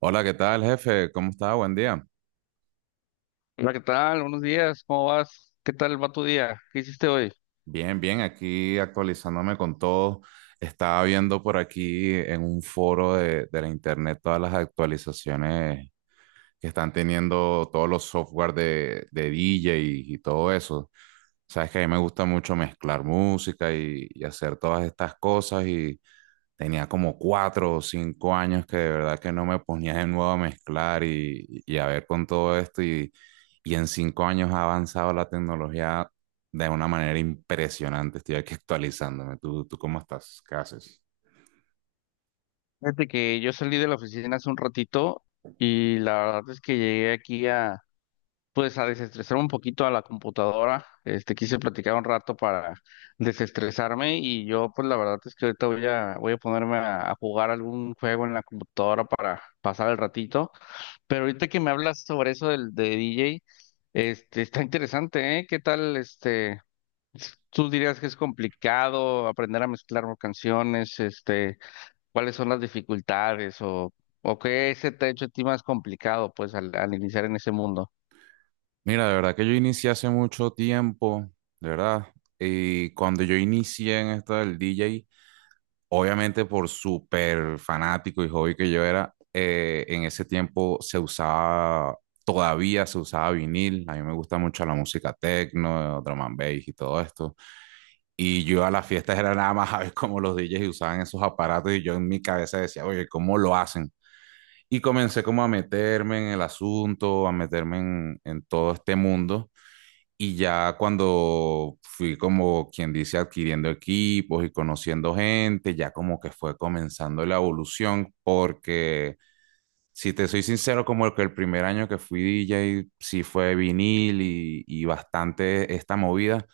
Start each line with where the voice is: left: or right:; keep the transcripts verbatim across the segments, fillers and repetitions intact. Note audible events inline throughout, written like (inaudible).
right: Hola, ¿qué tal, jefe? ¿Cómo está? Buen día.
left: Hola, ¿qué tal? Buenos días, ¿cómo vas? ¿Qué tal va tu día? ¿Qué hiciste hoy?
right: Bien, bien, aquí actualizándome con todo. Estaba viendo por aquí en un foro de, de la internet todas las actualizaciones que están teniendo todos los software de, de D J y, y todo eso. Sabes que a mí me gusta mucho mezclar música y, y hacer todas estas cosas y tenía como cuatro o cinco años que de verdad que no me ponía de nuevo a mezclar y, y a ver con todo esto y, y en cinco años ha avanzado la tecnología de una manera impresionante. Estoy aquí actualizándome. ¿Tú, tú cómo estás? ¿Qué haces?
left: Fíjate que yo salí de la oficina hace un ratito y la verdad es que llegué aquí a, pues, a desestresar un poquito a la computadora. Este, quise platicar un rato para desestresarme y yo, pues, la verdad es que ahorita voy a, voy a ponerme a, a jugar algún juego en la computadora para pasar el ratito. Pero ahorita que me hablas sobre eso del de D J, este, está interesante, ¿eh? ¿Qué tal, este? ¿Tú dirías que es complicado aprender a mezclar canciones? Este, ¿cuáles son las dificultades o, o qué se te ha hecho a ti más complicado, pues, al, al iniciar en ese mundo?
right: Mira, de verdad que yo inicié hace mucho tiempo, de verdad. Y cuando yo inicié en esto del D J, obviamente por súper fanático y hobby que yo era, eh, en ese tiempo se usaba, todavía se usaba vinil. A mí me gusta mucho la música techno, drum and bass y todo esto. Y yo a las fiestas era nada más a ver cómo los D Js usaban esos aparatos, y yo en mi cabeza decía, oye, ¿cómo lo hacen? Y comencé como a meterme en el asunto, a meterme en, en todo este mundo. Y ya cuando fui, como quien dice, adquiriendo equipos y conociendo gente, ya como que fue comenzando la evolución, porque si te soy sincero, como que el primer año que fui D J sí fue vinil y, y bastante esta movida,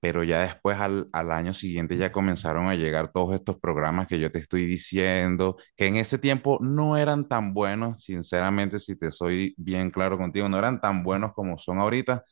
right: pero ya después al, al año siguiente ya comenzaron a llegar todos estos programas que yo te estoy diciendo, que en ese tiempo no eran tan buenos, sinceramente, si te soy bien claro contigo, no eran tan buenos como son ahorita,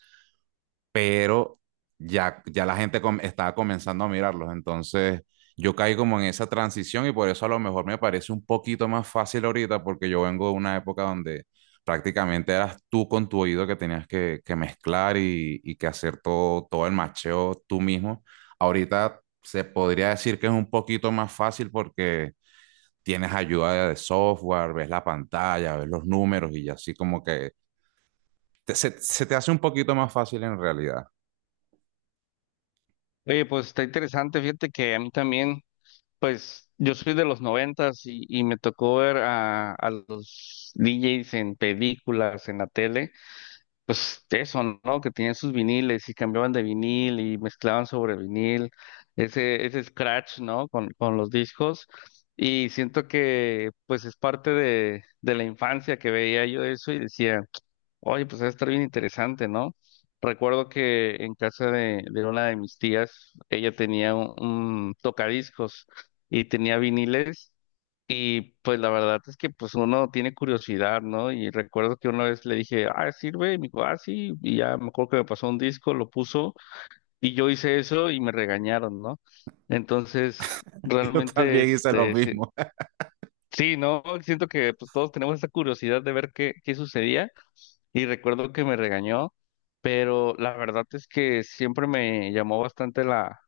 right: pero ya, ya la gente com- estaba comenzando a mirarlos. Entonces, yo caí como en esa transición y por eso a lo mejor me parece un poquito más fácil ahorita, porque yo vengo de una época donde prácticamente eras tú con tu oído, que tenías que, que mezclar y, y que hacer todo, todo el macheo tú mismo. Ahorita se podría decir que es un poquito más fácil porque tienes ayuda de software, ves la pantalla, ves los números y así como que te- se, se te hace un poquito más fácil en realidad.
left: Oye, pues está interesante, fíjate que a mí también, pues, yo soy de los noventas y, y me tocó ver a, a los D Js en películas, en la tele. Pues eso, ¿no? Que tenían sus viniles y cambiaban de vinil y mezclaban sobre vinil, ese, ese scratch, ¿no? Con, con los discos. Y siento que pues es parte de, de la infancia que veía yo eso y decía, oye, pues va a estar bien interesante, ¿no? Recuerdo que en casa de, de una de mis tías, ella tenía un, un tocadiscos y tenía viniles. Y pues la verdad es que pues uno tiene curiosidad, ¿no? Y recuerdo que una vez le dije, ah, sirve, y me dijo, ah, sí, y ya me acuerdo que me pasó un disco, lo puso, y yo hice eso y me regañaron, ¿no? Entonces,
right: (laughs) Yo
left: realmente,
right: también hice lo
left: este, sí,
right: mismo. (laughs)
left: sí, ¿no? Siento que pues todos tenemos esa curiosidad de ver qué, qué sucedía, y recuerdo que me regañó, pero la verdad es que siempre me llamó bastante la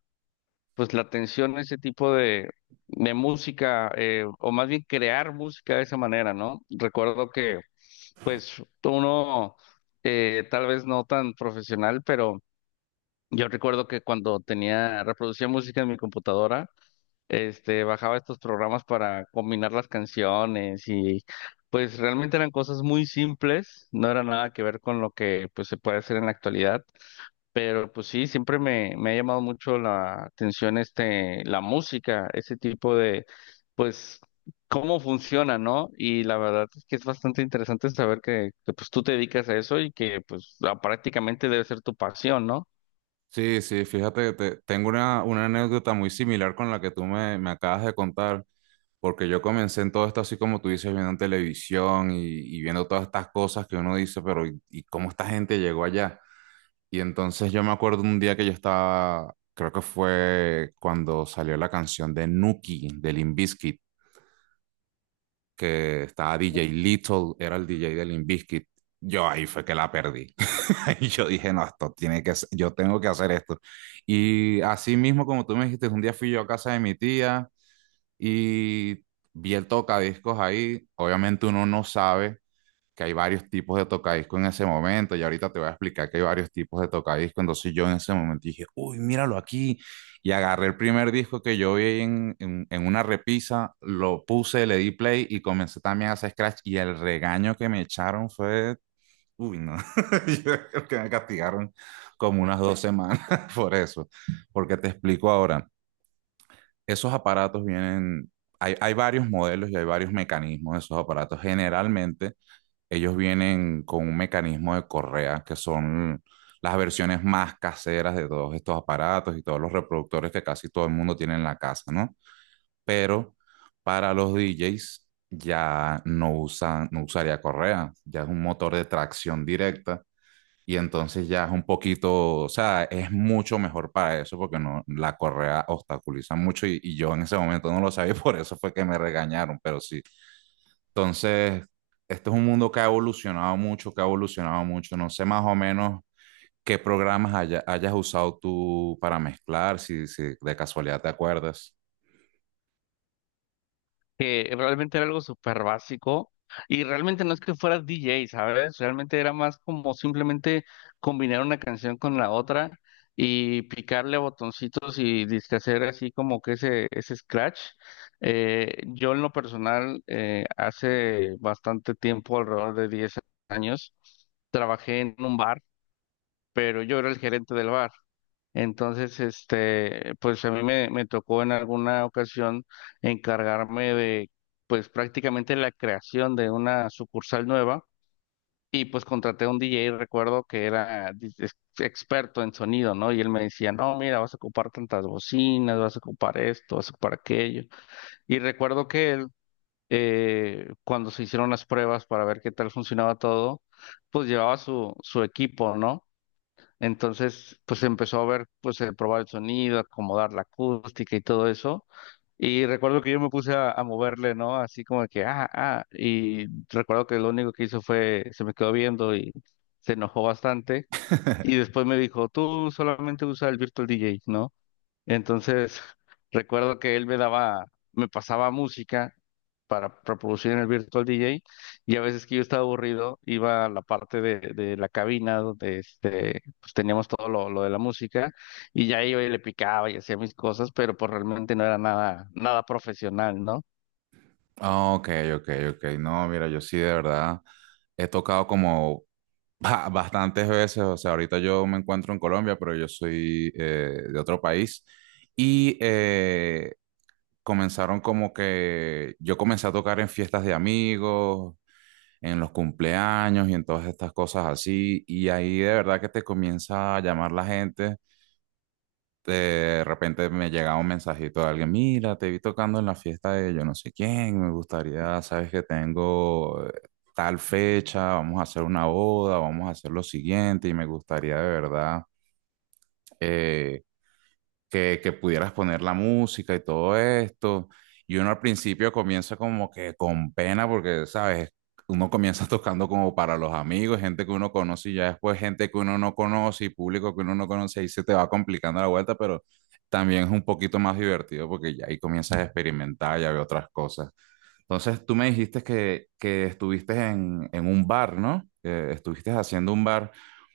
left: pues la atención a ese tipo de, de música, eh, o más bien crear música de esa manera, ¿no? Recuerdo que, pues, uno eh, tal vez no tan profesional, pero yo recuerdo que cuando tenía, reproducía música en mi computadora, este, bajaba estos programas para combinar las canciones y pues realmente eran cosas muy simples, no era nada que ver con lo que pues se puede hacer en la actualidad, pero pues sí, siempre me, me ha llamado mucho la atención este, la música, ese tipo de, pues, cómo funciona, ¿no? Y la verdad es que es bastante interesante saber que, que, pues tú te dedicas a eso y que pues la- prácticamente debe ser tu pasión, ¿no?
right: Sí, sí, fíjate que te- tengo una, una anécdota muy similar con la que tú me, me acabas de contar, porque yo comencé en todo esto así como tú dices, viendo televisión y, y viendo todas estas cosas que uno dice, pero ¿y, y cómo esta gente llegó allá? Y entonces yo me acuerdo un día que yo estaba, creo que fue cuando salió la canción de Nuki, de Limp Bizkit, que estaba D J Little, era el D J de Limp Bizkit. Yo ahí fue que la perdí. (laughs) Y yo dije, no, esto tiene que ser, yo tengo que hacer esto. Y así mismo, como tú me dijiste, un día fui yo a casa de mi tía y vi el tocadiscos ahí. Obviamente uno no sabe que hay varios tipos de tocadiscos en ese momento, y ahorita te voy a explicar que hay varios tipos de tocadiscos. Entonces yo en ese momento dije, uy, míralo aquí. Y agarré el primer disco que yo vi en, en, en una repisa, lo puse, le di play y comencé también a hacer scratch. Y el regaño que me echaron fue... Uy, no, (laughs) yo creo que me castigaron como unas dos semanas (laughs) por eso, porque te explico ahora, esos aparatos vienen, hay, hay varios modelos y hay varios mecanismos de esos aparatos. Generalmente ellos vienen con un mecanismo de correa, que son las versiones más caseras de todos estos aparatos y todos los reproductores que casi todo el mundo tiene en la casa, ¿no? Pero para los D Js ya no usan, no usaría correa, ya es un motor de tracción directa, y entonces ya es un poquito, o sea, es mucho mejor para eso porque no, la correa obstaculiza mucho, y, y yo en ese momento no lo sabía, y por eso fue que me regañaron, pero sí. Entonces, este es un mundo que ha evolucionado mucho, que ha evolucionado mucho. No sé más o menos qué programas haya- hayas usado tú para mezclar, si, si de casualidad te acuerdas.
left: Que realmente era algo súper básico y realmente no es que fuera D J, ¿sabes? Realmente era más como simplemente combinar una canción con la otra y picarle a botoncitos y disque hacer así como que ese, ese scratch. Eh, yo en lo personal, eh, hace bastante tiempo, alrededor de diez años, trabajé en un bar, pero yo era el gerente del bar. Entonces, este, pues a mí me, me tocó en alguna ocasión encargarme de, pues prácticamente la creación de una sucursal nueva y pues contraté a un D J, recuerdo que era dis- ex- experto en sonido, ¿no? Y él me decía, no, mira, vas a ocupar tantas bocinas, vas a ocupar esto, vas a ocupar aquello. Y recuerdo que él, eh, cuando se hicieron las pruebas para ver qué tal funcionaba todo, pues llevaba su, su equipo, ¿no? Entonces, pues empezó a ver, pues eh, probar el sonido, acomodar la acústica y todo eso. Y recuerdo que yo me puse a, a moverle, ¿no? Así como que, ah, ah. Y recuerdo que lo único que hizo fue, se me quedó viendo y se enojó bastante. Y
right: (laughs)
left: después me dijo, tú solamente usa el Virtual D J, ¿no? Entonces, recuerdo que él me daba, me pasaba música para reproducir en el Virtual D J, y a veces que yo estaba aburrido iba a la parte de, de la cabina donde este, pues teníamos todo lo, lo de la música y ya iba y le picaba y hacía mis cosas, pero pues realmente no era nada, nada profesional, ¿no?
right: Ah, ok, ok, ok. No, mira, yo sí de verdad he tocado como... Ba- Bastantes veces. O sea, ahorita yo me encuentro en Colombia, pero yo soy eh, de otro país, y eh, comenzaron, como que yo comencé a tocar en fiestas de amigos, en los cumpleaños y en todas estas cosas así, y ahí de verdad que te comienza a llamar la gente. De repente me llegaba un mensajito de alguien, mira, te vi tocando en la fiesta de yo no sé quién, me gustaría, sabes que tengo eh, tal fecha, vamos a hacer una boda, vamos a hacer lo siguiente y me gustaría de verdad eh, que, que pudieras poner la música y todo esto. Y uno al principio comienza como que con pena porque, ¿sabes? Uno comienza (laughs) tocando como para los amigos, gente que uno conoce, y ya después gente que uno no conoce y público que uno no conoce, ahí se te va complicando la vuelta, pero también es un poquito más divertido porque ya ahí comienzas a experimentar, ya ve otras cosas. Entonces tú me dijiste que, que estuviste en, en un bar, ¿no? Que estuviste haciendo un bar,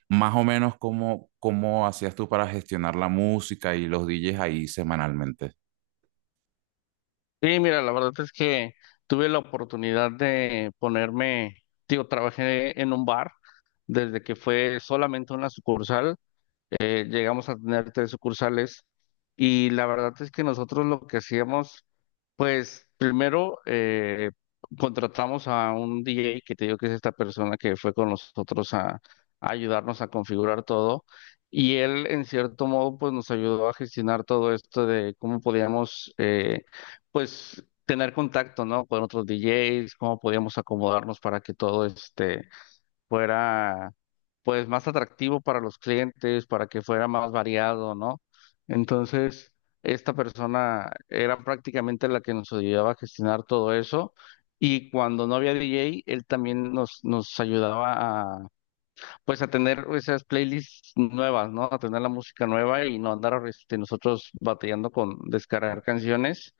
right: más o menos cómo, cómo, hacías tú para gestionar la música y los D Js ahí semanalmente.
left: Sí, mira, la verdad es que tuve la oportunidad de ponerme, digo, trabajé en un bar desde que fue solamente una sucursal, eh, llegamos a tener tres sucursales y la verdad es que nosotros lo que hacíamos, pues primero eh, contratamos a un D J que te digo que es esta persona que fue con nosotros a, a ayudarnos a configurar todo, y él en cierto modo pues nos ayudó a gestionar todo esto de cómo podíamos eh, pues tener contacto, ¿no? Con otros D Js, cómo podíamos acomodarnos para que todo este fuera pues más atractivo para los clientes, para que fuera más variado, ¿no? Entonces, esta persona era prácticamente la que nos ayudaba a gestionar todo eso, y cuando no había D J, él también nos, nos ayudaba a pues a tener esas playlists nuevas, ¿no? A tener la música nueva y no andar este, nosotros batallando con descargar canciones,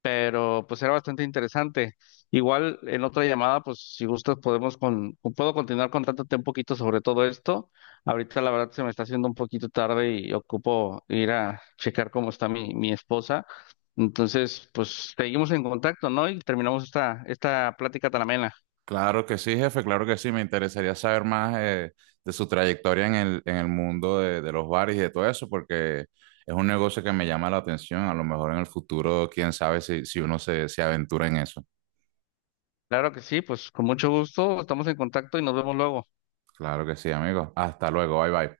left: pero pues era bastante interesante. Igual en otra llamada, pues si gustas podemos con, puedo continuar contándote un poquito sobre todo esto. Ahorita la verdad se me está haciendo un poquito tarde y ocupo ir a checar cómo está mi, mi esposa. Entonces, pues seguimos en contacto, ¿no? Y terminamos esta, esta plática tan amena.
right: Claro que sí, jefe, claro que sí. Me interesaría saber más eh, de su trayectoria en el, en el mundo de, de los bares y de todo eso, porque es un negocio que me llama la atención. A lo mejor en el futuro, quién sabe si, si uno se, se aventura en eso.
left: Claro que sí, pues con mucho gusto, estamos en contacto y nos vemos luego.
right: Claro que sí, amigo. Hasta luego, bye bye.